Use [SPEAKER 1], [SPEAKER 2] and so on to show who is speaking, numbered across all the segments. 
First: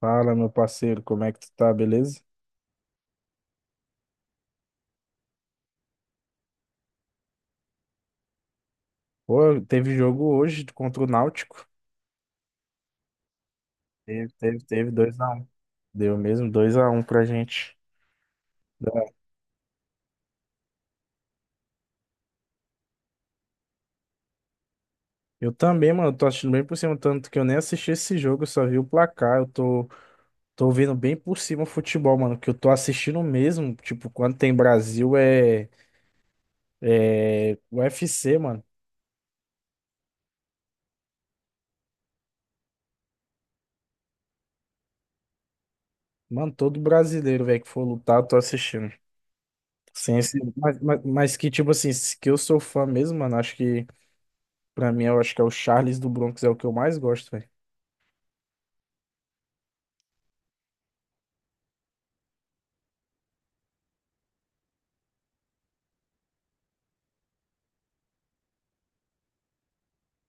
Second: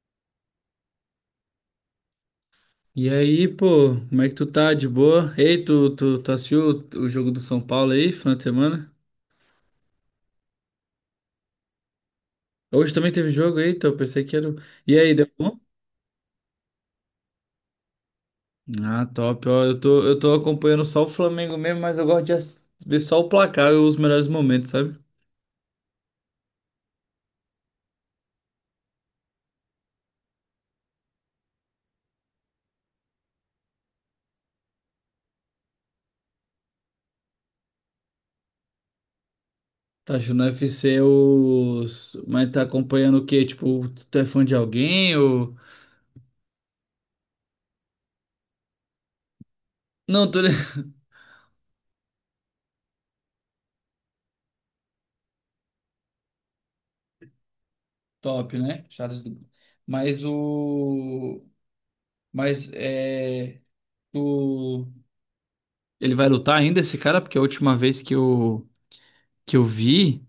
[SPEAKER 1] Fala, meu parceiro, como é que tu tá, beleza?
[SPEAKER 2] E aí, pô, como é que tu tá? De boa? Ei, tu assistiu o jogo do São Paulo aí, final de semana?
[SPEAKER 1] Pô, teve jogo hoje contra o Náutico.
[SPEAKER 2] Hoje também teve jogo, eita, eu pensei
[SPEAKER 1] Teve,
[SPEAKER 2] que era.
[SPEAKER 1] teve, teve
[SPEAKER 2] E aí,
[SPEAKER 1] dois a
[SPEAKER 2] deu
[SPEAKER 1] um
[SPEAKER 2] bom?
[SPEAKER 1] Deu mesmo 2 a 1 pra gente.
[SPEAKER 2] Ah, top, ó, eu tô acompanhando só o Flamengo mesmo, mas eu gosto de ver só o placar e os melhores momentos, sabe?
[SPEAKER 1] Eu também, mano, tô assistindo bem por cima, tanto que eu nem assisti esse jogo, eu só vi o placar. Tô vendo bem por cima o futebol, mano, que eu tô assistindo mesmo. Tipo, quando tem Brasil é UFC, mano.
[SPEAKER 2] Tá achando o UFC os... Mas tá acompanhando o quê? Tipo, tu é fã de alguém ou...
[SPEAKER 1] Mano, todo brasileiro, velho, que for lutar, eu tô assistindo. Sem
[SPEAKER 2] Não,
[SPEAKER 1] esse, mas, mas, mas que, tipo assim, que eu sou fã mesmo, mano, acho que. Pra mim, eu acho que é o Charles do Bronx, é o que eu mais gosto, velho.
[SPEAKER 2] Top, né? Charles... Mas o... Mas é... Tu... Ele vai lutar ainda esse cara, porque a última vez que eu vi,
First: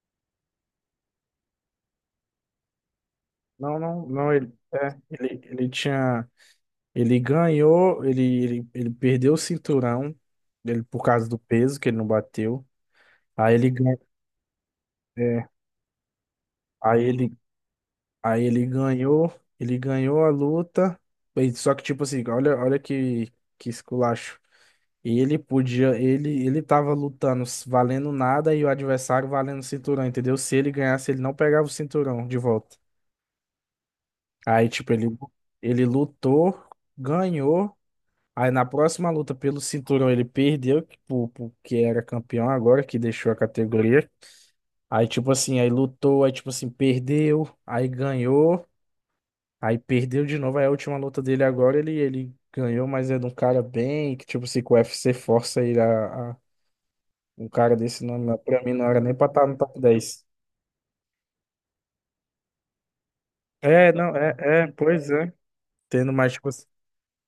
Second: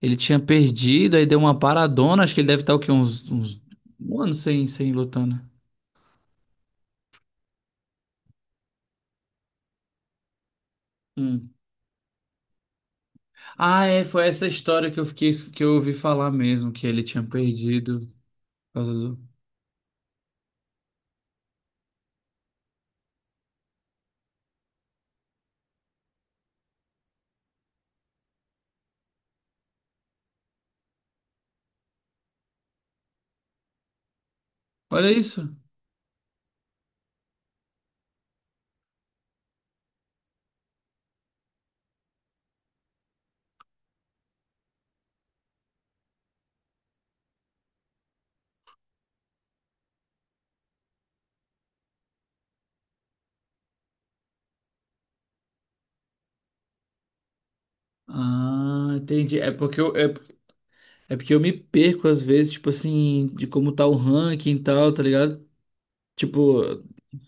[SPEAKER 2] ele tinha perdido, aí deu uma paradona. Acho que ele deve estar o quê? Uns
[SPEAKER 1] Não, não,
[SPEAKER 2] um
[SPEAKER 1] não,
[SPEAKER 2] ano sem, sem lutar, né?
[SPEAKER 1] ele ganhou, ele perdeu o cinturão, ele, por causa do
[SPEAKER 2] Hum.
[SPEAKER 1] peso que ele não bateu. Aí ele,
[SPEAKER 2] Ah,
[SPEAKER 1] gan-
[SPEAKER 2] é, foi essa história
[SPEAKER 1] é,
[SPEAKER 2] que eu ouvi falar mesmo, que
[SPEAKER 1] aí
[SPEAKER 2] ele tinha
[SPEAKER 1] ele,
[SPEAKER 2] perdido por
[SPEAKER 1] Aí
[SPEAKER 2] causa do.
[SPEAKER 1] ele ganhou a luta, só que tipo assim, olha, que esculacho. Ele podia, ele tava lutando valendo nada e o adversário valendo o cinturão, entendeu? Se ele ganhasse, ele não pegava o cinturão de volta. Aí, tipo, ele,
[SPEAKER 2] Olha isso.
[SPEAKER 1] ele lutou, ganhou. Aí na próxima luta pelo cinturão ele perdeu, que pro que era campeão agora, que deixou a categoria. Aí, tipo assim, aí lutou, aí, tipo assim, perdeu, aí ganhou, aí perdeu de novo. Aí a última luta dele agora, ele ganhou, mas é de um cara bem, que, tipo assim, que o UFC força ele um cara desse nome, pra mim não
[SPEAKER 2] Ah,
[SPEAKER 1] era nem pra
[SPEAKER 2] entendi.
[SPEAKER 1] estar no top dez
[SPEAKER 2] É porque eu me perco às vezes, tipo assim, de como tá
[SPEAKER 1] É,
[SPEAKER 2] o
[SPEAKER 1] não,
[SPEAKER 2] ranking e tal, tá
[SPEAKER 1] pois é.
[SPEAKER 2] ligado?
[SPEAKER 1] Tendo mais, tipo,
[SPEAKER 2] Tipo,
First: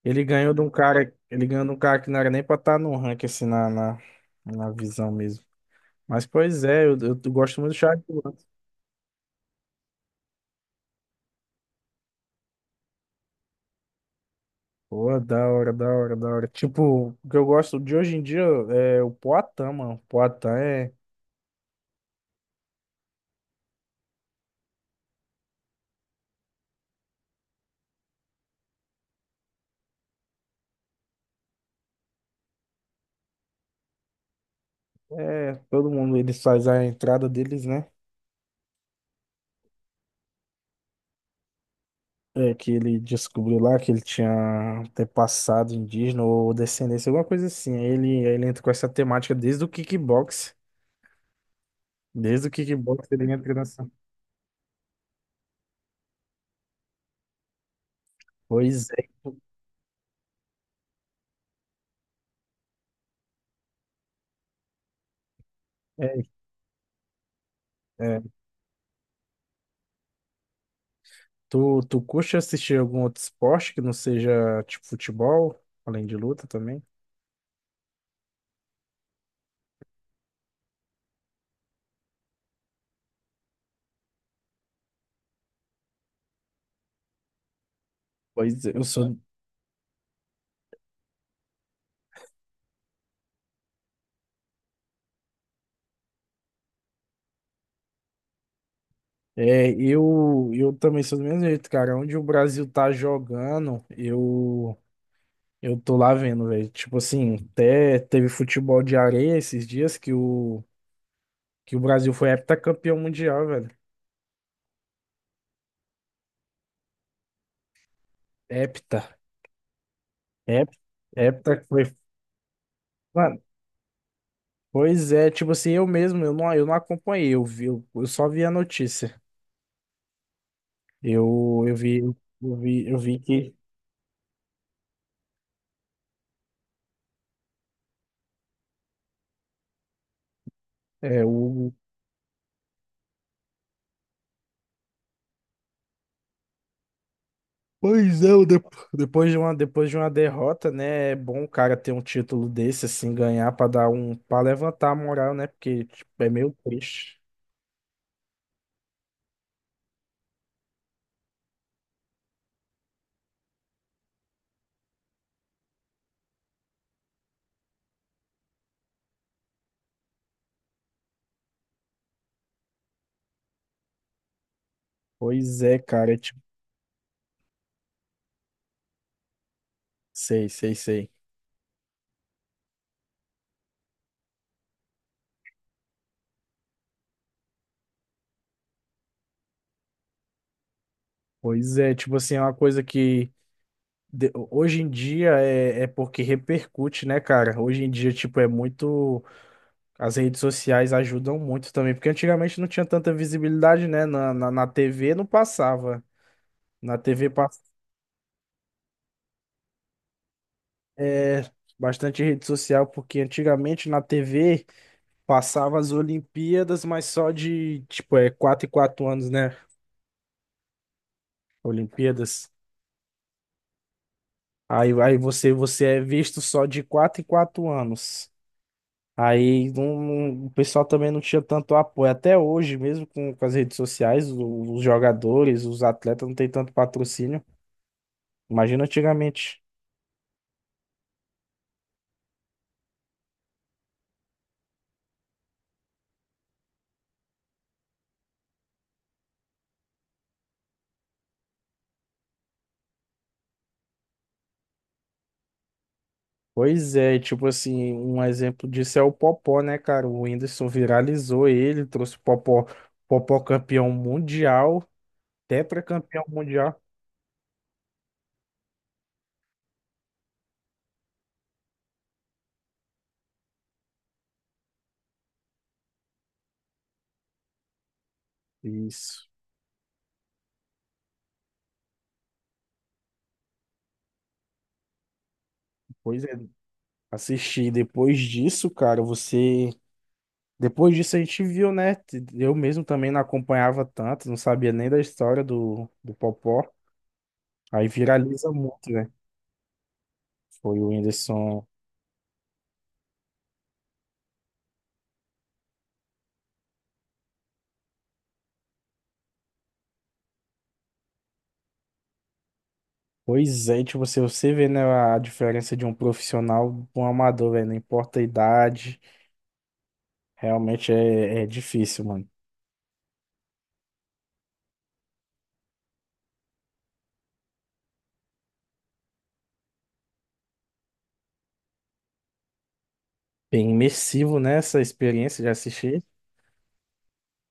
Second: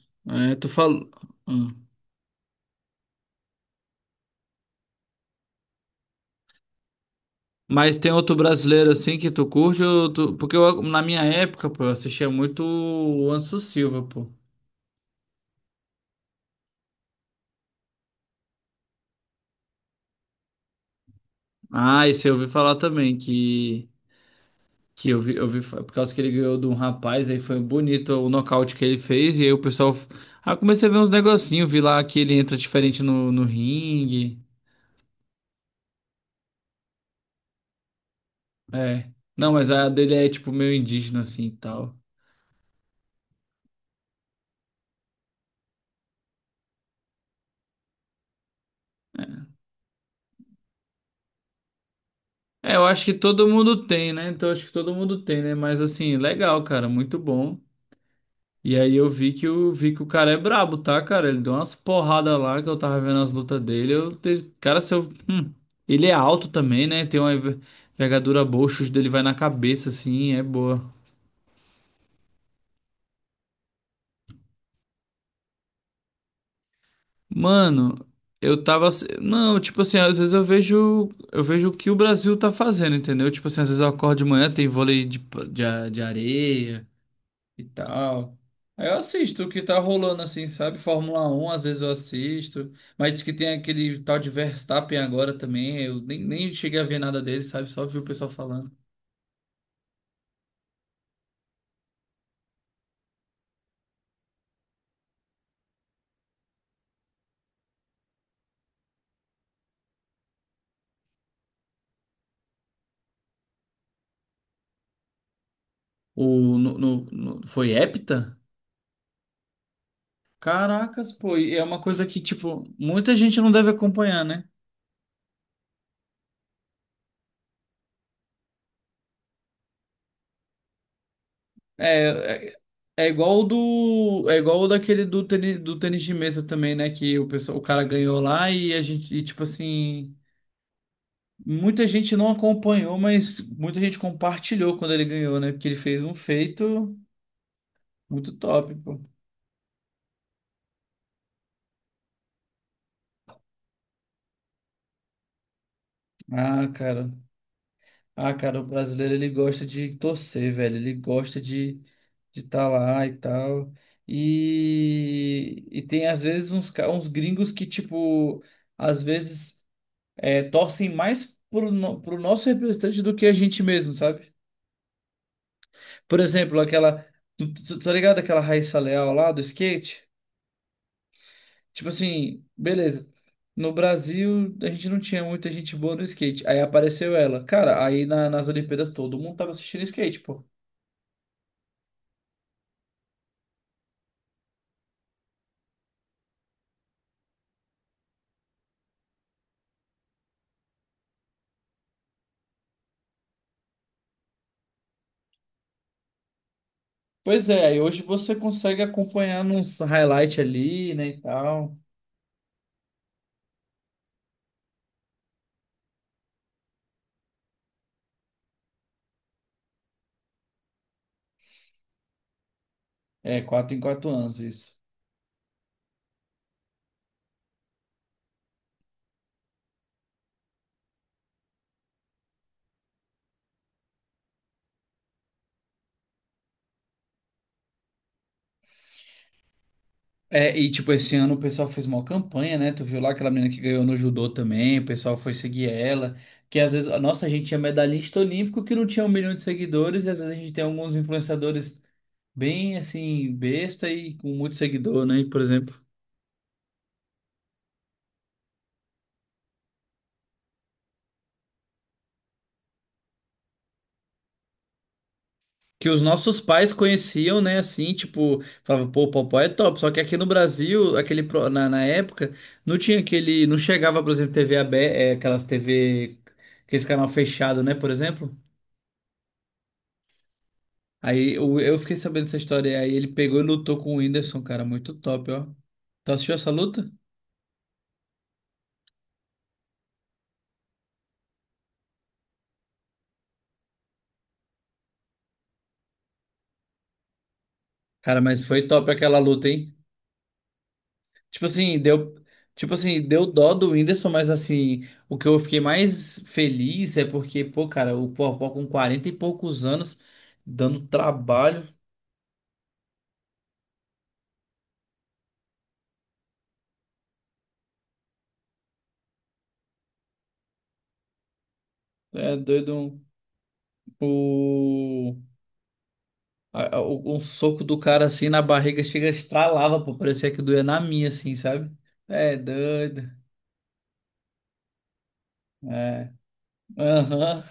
[SPEAKER 1] ele ganhou
[SPEAKER 2] é,
[SPEAKER 1] de
[SPEAKER 2] tu
[SPEAKER 1] um
[SPEAKER 2] falou.
[SPEAKER 1] cara, ele ganhou de um
[SPEAKER 2] Hum.
[SPEAKER 1] cara que não era nem pra estar no ranking, assim, na visão mesmo. Mas, pois é, eu gosto muito do
[SPEAKER 2] Mas
[SPEAKER 1] Charles
[SPEAKER 2] tem outro
[SPEAKER 1] Duarte.
[SPEAKER 2] brasileiro assim que tu curte? Ou porque eu, na minha época, pô, eu assistia muito o Anderson Silva, pô.
[SPEAKER 1] Pô, da hora, da hora, da hora. Tipo, o que eu gosto de hoje em dia é o Poatan, mano. O Poatan é,
[SPEAKER 2] Ah, esse eu ouvi falar também, que eu vi, por causa que ele ganhou de um rapaz, aí foi bonito o nocaute que ele fez, e aí o pessoal. Ah, eu comecei a ver uns negocinhos, vi lá que ele entra diferente no ringue.
[SPEAKER 1] é... Todo mundo, eles faz a entrada deles, né?
[SPEAKER 2] É. Não, mas a dele é tipo meio indígena assim e tal.
[SPEAKER 1] É, que ele descobriu lá que ele tinha ter passado indígena ou descendência, alguma coisa assim. Aí ele entra com essa temática desde o kickbox. Desde o
[SPEAKER 2] É, eu acho
[SPEAKER 1] kickbox
[SPEAKER 2] que
[SPEAKER 1] ele
[SPEAKER 2] todo
[SPEAKER 1] entra
[SPEAKER 2] mundo
[SPEAKER 1] nessa.
[SPEAKER 2] tem, né? Então acho que todo mundo tem, né? Mas assim, legal, cara, muito bom. E
[SPEAKER 1] Pois
[SPEAKER 2] aí eu vi que o cara é brabo, tá, cara? Ele deu umas porradas lá que eu tava vendo as lutas dele. Eu, te- cara, se eu, hum, ele é
[SPEAKER 1] é.
[SPEAKER 2] alto também, né? Tem uma
[SPEAKER 1] É, é.
[SPEAKER 2] envergadura boa, o chute dele vai na cabeça, assim, é boa.
[SPEAKER 1] Tu, tu curte assistir algum outro esporte que não seja tipo futebol, além de luta também?
[SPEAKER 2] Mano, não, tipo assim, às vezes eu vejo. Eu vejo o que o Brasil tá fazendo, entendeu? Tipo assim, às vezes eu acordo de manhã, tem vôlei de, pa- de, a- de areia. E tal.
[SPEAKER 1] Pois é, eu
[SPEAKER 2] Aí eu
[SPEAKER 1] sou.
[SPEAKER 2] assisto o que tá rolando assim, sabe? Fórmula Um às vezes eu assisto. Mas diz que tem aquele tal de Verstappen agora também. Eu nem cheguei a ver nada dele, sabe? Só vi o pessoal falando.
[SPEAKER 1] É, eu também sou do mesmo jeito, cara. Onde o Brasil tá jogando, eu tô lá vendo, velho. Tipo assim, até teve futebol de areia esses dias que que o Brasil foi heptacampeão mundial, velho.
[SPEAKER 2] O, no, no- no- foi hepta?
[SPEAKER 1] Hepta. Hep,
[SPEAKER 2] Caracas, pô,
[SPEAKER 1] hepta
[SPEAKER 2] e é uma
[SPEAKER 1] foi.
[SPEAKER 2] coisa que, tipo, muita gente
[SPEAKER 1] Mano,
[SPEAKER 2] não deve acompanhar, né?
[SPEAKER 1] pois é, tipo assim, eu mesmo, eu não acompanhei, eu vi, eu só vi a notícia.
[SPEAKER 2] É, é,
[SPEAKER 1] Eu
[SPEAKER 2] é
[SPEAKER 1] vi
[SPEAKER 2] igual
[SPEAKER 1] que
[SPEAKER 2] é igual o daquele do tênis de mesa também, né? Que o pessoal, o cara ganhou lá tipo assim.
[SPEAKER 1] é o...
[SPEAKER 2] Muita gente não acompanhou, mas muita gente compartilhou quando ele ganhou, né? Porque ele fez um feito
[SPEAKER 1] Pois é,
[SPEAKER 2] muito
[SPEAKER 1] o
[SPEAKER 2] top, pô.
[SPEAKER 1] depois de uma derrota, né? É bom o cara ter um título desse, assim, ganhar pra dar um, para levantar a moral, né? Porque tipo, é meio
[SPEAKER 2] Ah, cara.
[SPEAKER 1] triste.
[SPEAKER 2] Ah, cara, o brasileiro ele gosta de torcer, velho. Ele gosta de estar lá e tal. E tem às vezes uns gringos que, tipo, às vezes é, torcem mais pro, no- pro nosso representante do que a gente mesmo, sabe?
[SPEAKER 1] Pois é, cara, é
[SPEAKER 2] Por
[SPEAKER 1] tipo,
[SPEAKER 2] exemplo, aquela. Tá ligado aquela Raíssa Leal lá do skate?
[SPEAKER 1] sei, sei, sei.
[SPEAKER 2] Tipo assim, beleza. No Brasil, a gente não tinha muita gente boa no skate. Aí apareceu ela. Cara, aí nas Olimpíadas todo mundo tava assistindo skate, pô.
[SPEAKER 1] Pois é, tipo assim, é uma coisa que hoje em dia é porque repercute, né, cara? Hoje em dia, tipo, é muito. As redes sociais ajudam muito também, porque antigamente não tinha tanta visibilidade, né? Na TV não passava. Na TV
[SPEAKER 2] Pois
[SPEAKER 1] passa
[SPEAKER 2] é, aí hoje você consegue acompanhar nos highlight ali, né, e
[SPEAKER 1] é
[SPEAKER 2] tal.
[SPEAKER 1] bastante rede social, porque antigamente na TV passava as Olimpíadas, mas só de, tipo, é 4 em 4 anos, né? Olimpíadas.
[SPEAKER 2] É, 4 em 4 anos isso.
[SPEAKER 1] Aí você, você é visto só de 4 em 4 anos. Aí o pessoal também não tinha tanto apoio. Até hoje, mesmo com as redes sociais, os jogadores, os atletas não têm tanto patrocínio. Imagina antigamente.
[SPEAKER 2] É, e tipo, esse ano o pessoal fez uma campanha, né? Tu viu lá aquela menina que ganhou no judô também, o pessoal foi seguir ela. Que às vezes, nossa, a gente tinha medalhista olímpico que não tinha um milhão de seguidores, e às vezes a gente tem alguns influenciadores bem assim, besta e com muito seguidor, né? Por exemplo.
[SPEAKER 1] Pois é, tipo assim, um exemplo disso é o Popó, né, cara? O Whindersson viralizou ele, trouxe o Popó, Popó campeão mundial,
[SPEAKER 2] Que os
[SPEAKER 1] tetracampeão
[SPEAKER 2] nossos pais
[SPEAKER 1] mundial.
[SPEAKER 2] conheciam, né? Assim, tipo, falavam, pô, o Popó é top. Só que aqui no Brasil, aquele na época, não tinha aquele. Não chegava, por exemplo, TV aberta, aquelas TV, aquele canal fechado, né? Por exemplo.
[SPEAKER 1] Isso,
[SPEAKER 2] Eu fiquei sabendo dessa história. E aí ele pegou e lutou com o Whindersson, cara. Muito top, ó. Tu
[SPEAKER 1] pois é,
[SPEAKER 2] assistiu essa luta?
[SPEAKER 1] assisti. Depois disso, cara, você. Depois disso a gente viu, né? Eu mesmo também não acompanhava tanto, não sabia nem da história do, do Popó. Aí
[SPEAKER 2] Cara, mas
[SPEAKER 1] viraliza
[SPEAKER 2] foi
[SPEAKER 1] muito,
[SPEAKER 2] top
[SPEAKER 1] né?
[SPEAKER 2] aquela luta, hein?
[SPEAKER 1] Foi o
[SPEAKER 2] Tipo
[SPEAKER 1] Whindersson.
[SPEAKER 2] assim, deu. Tipo assim, deu dó do Whindersson, mas assim, o que eu fiquei mais feliz é porque, pô, cara, o Popó com 40 e poucos anos, dando trabalho,
[SPEAKER 1] Pois é, tipo, você vê, né, a diferença de um profissional para um amador, velho, não importa a idade. Realmente é, é difícil, mano.
[SPEAKER 2] é doido, um- o, a- o- um soco do cara assim na barriga chega, estralava, pô, parecia que doía na minha, assim, sabe? É doido.
[SPEAKER 1] Bem imersivo nessa experiência de assistir.
[SPEAKER 2] É. Aham.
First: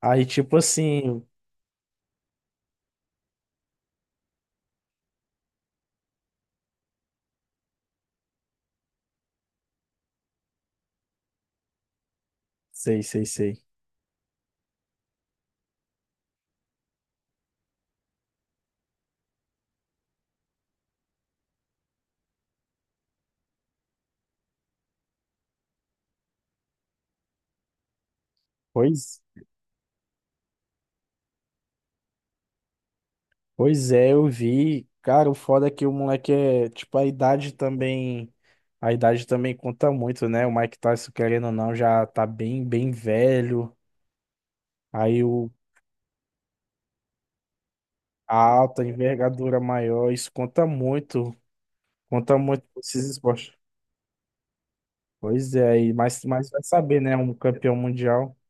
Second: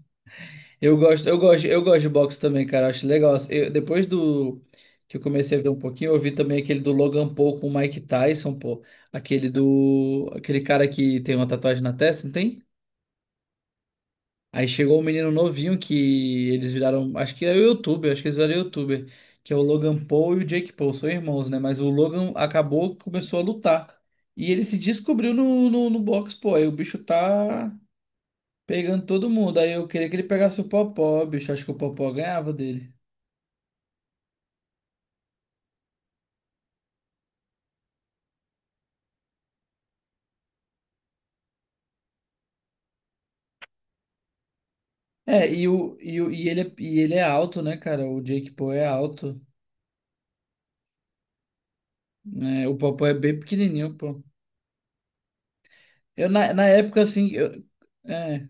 [SPEAKER 1] Aí, tipo assim,
[SPEAKER 2] Eu gosto de boxe também, cara. Eu acho legal. Depois do que eu comecei a ver um pouquinho, eu vi também aquele do Logan Paul com o Mike Tyson, pô. Aquele cara que tem uma tatuagem na testa, não tem?
[SPEAKER 1] sei, sei, sei.
[SPEAKER 2] Aí chegou um menino novinho que eles viraram, acho que eles eram youtuber, que é o Logan Paul e o Jake Paul, são irmãos, né? Mas o Logan acabou, que começou a lutar. E ele se descobriu no boxe, pô. Aí o bicho tá pegando
[SPEAKER 1] Pois,
[SPEAKER 2] todo mundo. Aí eu queria que ele pegasse o Popó, bicho. Acho que o Popó ganhava dele.
[SPEAKER 1] pois é, eu vi. Cara, o foda é que o moleque é, tipo, a idade também conta muito, né? O Mike Tyson, querendo ou não, já tá bem, bem velho. Aí
[SPEAKER 2] É,
[SPEAKER 1] o
[SPEAKER 2] e, o, e, o, e ele é alto, né, cara? O
[SPEAKER 1] a
[SPEAKER 2] Jake Paul
[SPEAKER 1] alta,
[SPEAKER 2] é
[SPEAKER 1] a
[SPEAKER 2] alto.
[SPEAKER 1] envergadura maior, isso conta muito
[SPEAKER 2] Né? O
[SPEAKER 1] pra esses
[SPEAKER 2] Paul é bem
[SPEAKER 1] esportes.
[SPEAKER 2] pequenininho, pô.
[SPEAKER 1] Pois é, aí, mas vai
[SPEAKER 2] Na
[SPEAKER 1] saber,
[SPEAKER 2] época,
[SPEAKER 1] né?
[SPEAKER 2] assim,
[SPEAKER 1] Um campeão mundial.
[SPEAKER 2] é,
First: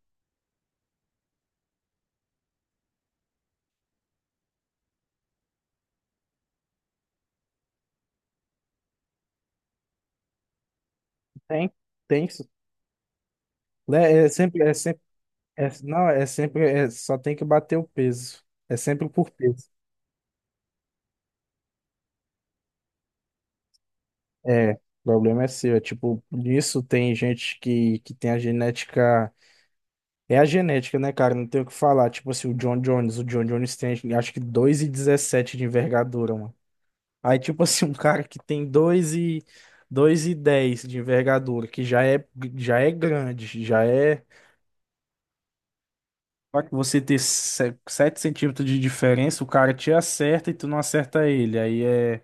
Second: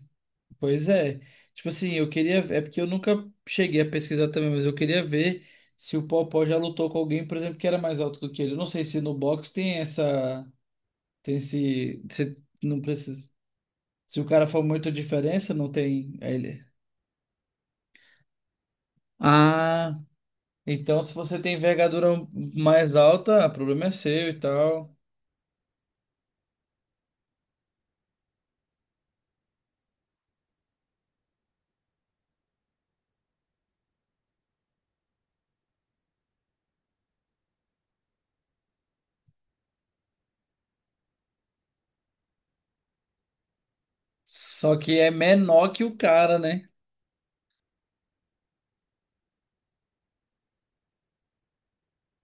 [SPEAKER 2] pois é. Tipo assim, eu queria. É porque eu nunca cheguei a pesquisar também, mas eu queria ver se o Paul já lutou com alguém, por exemplo, que era mais alto do que ele. Eu não sei se no boxe tem essa. Tem
[SPEAKER 1] Tem.
[SPEAKER 2] esse.
[SPEAKER 1] Tem.
[SPEAKER 2] Se, não precisa. Se
[SPEAKER 1] Né?
[SPEAKER 2] o
[SPEAKER 1] É
[SPEAKER 2] cara
[SPEAKER 1] sempre,
[SPEAKER 2] for
[SPEAKER 1] é
[SPEAKER 2] muita
[SPEAKER 1] sempre,
[SPEAKER 2] diferença,
[SPEAKER 1] é-
[SPEAKER 2] não
[SPEAKER 1] não,
[SPEAKER 2] tem.
[SPEAKER 1] É
[SPEAKER 2] Aí
[SPEAKER 1] sempre,
[SPEAKER 2] ele.
[SPEAKER 1] só tem que bater o peso. É sempre por peso.
[SPEAKER 2] Ah, então se você tem envergadura mais alta, ah, o problema é seu e
[SPEAKER 1] É, o
[SPEAKER 2] tal.
[SPEAKER 1] problema é seu. É tipo, nisso tem gente que tem a genética. É a genética, né, cara? Não tem o que falar. Tipo assim, o John Jones. O John Jones tem, acho que 2,17 de envergadura, mano. Aí, tipo assim, um cara que tem 2,10 de envergadura, que já é grande, já é.
[SPEAKER 2] Só que é menor que o cara,
[SPEAKER 1] Só
[SPEAKER 2] né?
[SPEAKER 1] que você ter 7 centímetros de diferença, o cara te acerta e tu não acerta ele. Aí é,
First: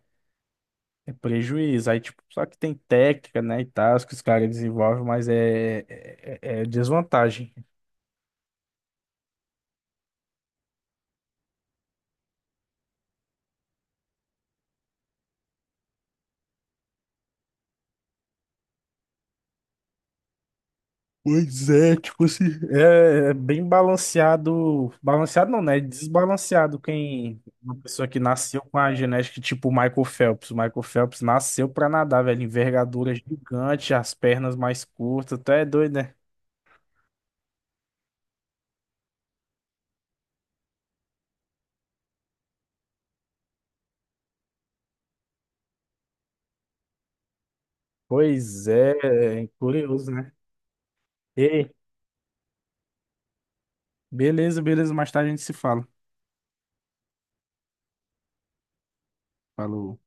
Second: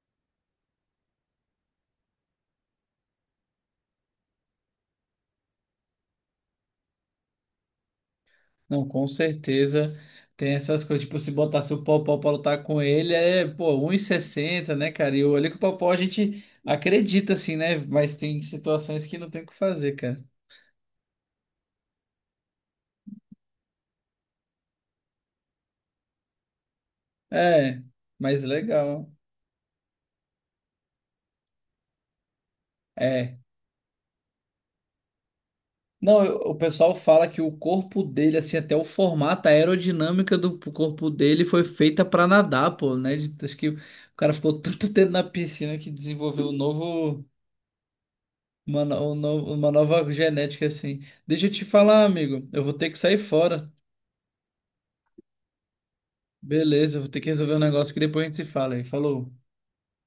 [SPEAKER 1] é prejuízo. Aí, tipo, só que tem técnica, né, e tal, que os caras desenvolvem, mas é desvantagem.
[SPEAKER 2] Não, com certeza tem essas coisas. Tipo, se botasse o Popó pra lutar com ele, é, pô, um e sessenta, né, cara? E eu olhei que o Popó a gente acredita, assim, né? Mas tem situações que não tem o que fazer, cara.
[SPEAKER 1] Pois é, tipo assim, é bem balanceado. Balanceado não, né? Desbalanceado quem. Uma
[SPEAKER 2] É,
[SPEAKER 1] pessoa que
[SPEAKER 2] mas
[SPEAKER 1] nasceu com a
[SPEAKER 2] legal.
[SPEAKER 1] genética tipo o Michael Phelps. O Michael Phelps nasceu pra nadar, velho. Envergadura
[SPEAKER 2] É.
[SPEAKER 1] gigante, as pernas mais curtas. Até é doido, né?
[SPEAKER 2] Não, eu- o pessoal fala que o corpo dele, assim, até o formato, a aerodinâmica do corpo dele foi feita pra nadar, pô, né? De- acho que o cara ficou tanto tempo na piscina que desenvolveu um novo.
[SPEAKER 1] Pois é, é
[SPEAKER 2] Uma
[SPEAKER 1] curioso,
[SPEAKER 2] nova
[SPEAKER 1] né?
[SPEAKER 2] genética assim. Deixa eu te
[SPEAKER 1] Ei,
[SPEAKER 2] falar, amigo. Eu vou ter que sair fora.
[SPEAKER 1] beleza, beleza. Mais tarde a gente se fala.
[SPEAKER 2] Beleza, eu vou ter que resolver um negócio que depois a gente se fala aí. Falou.
[SPEAKER 1] Falou.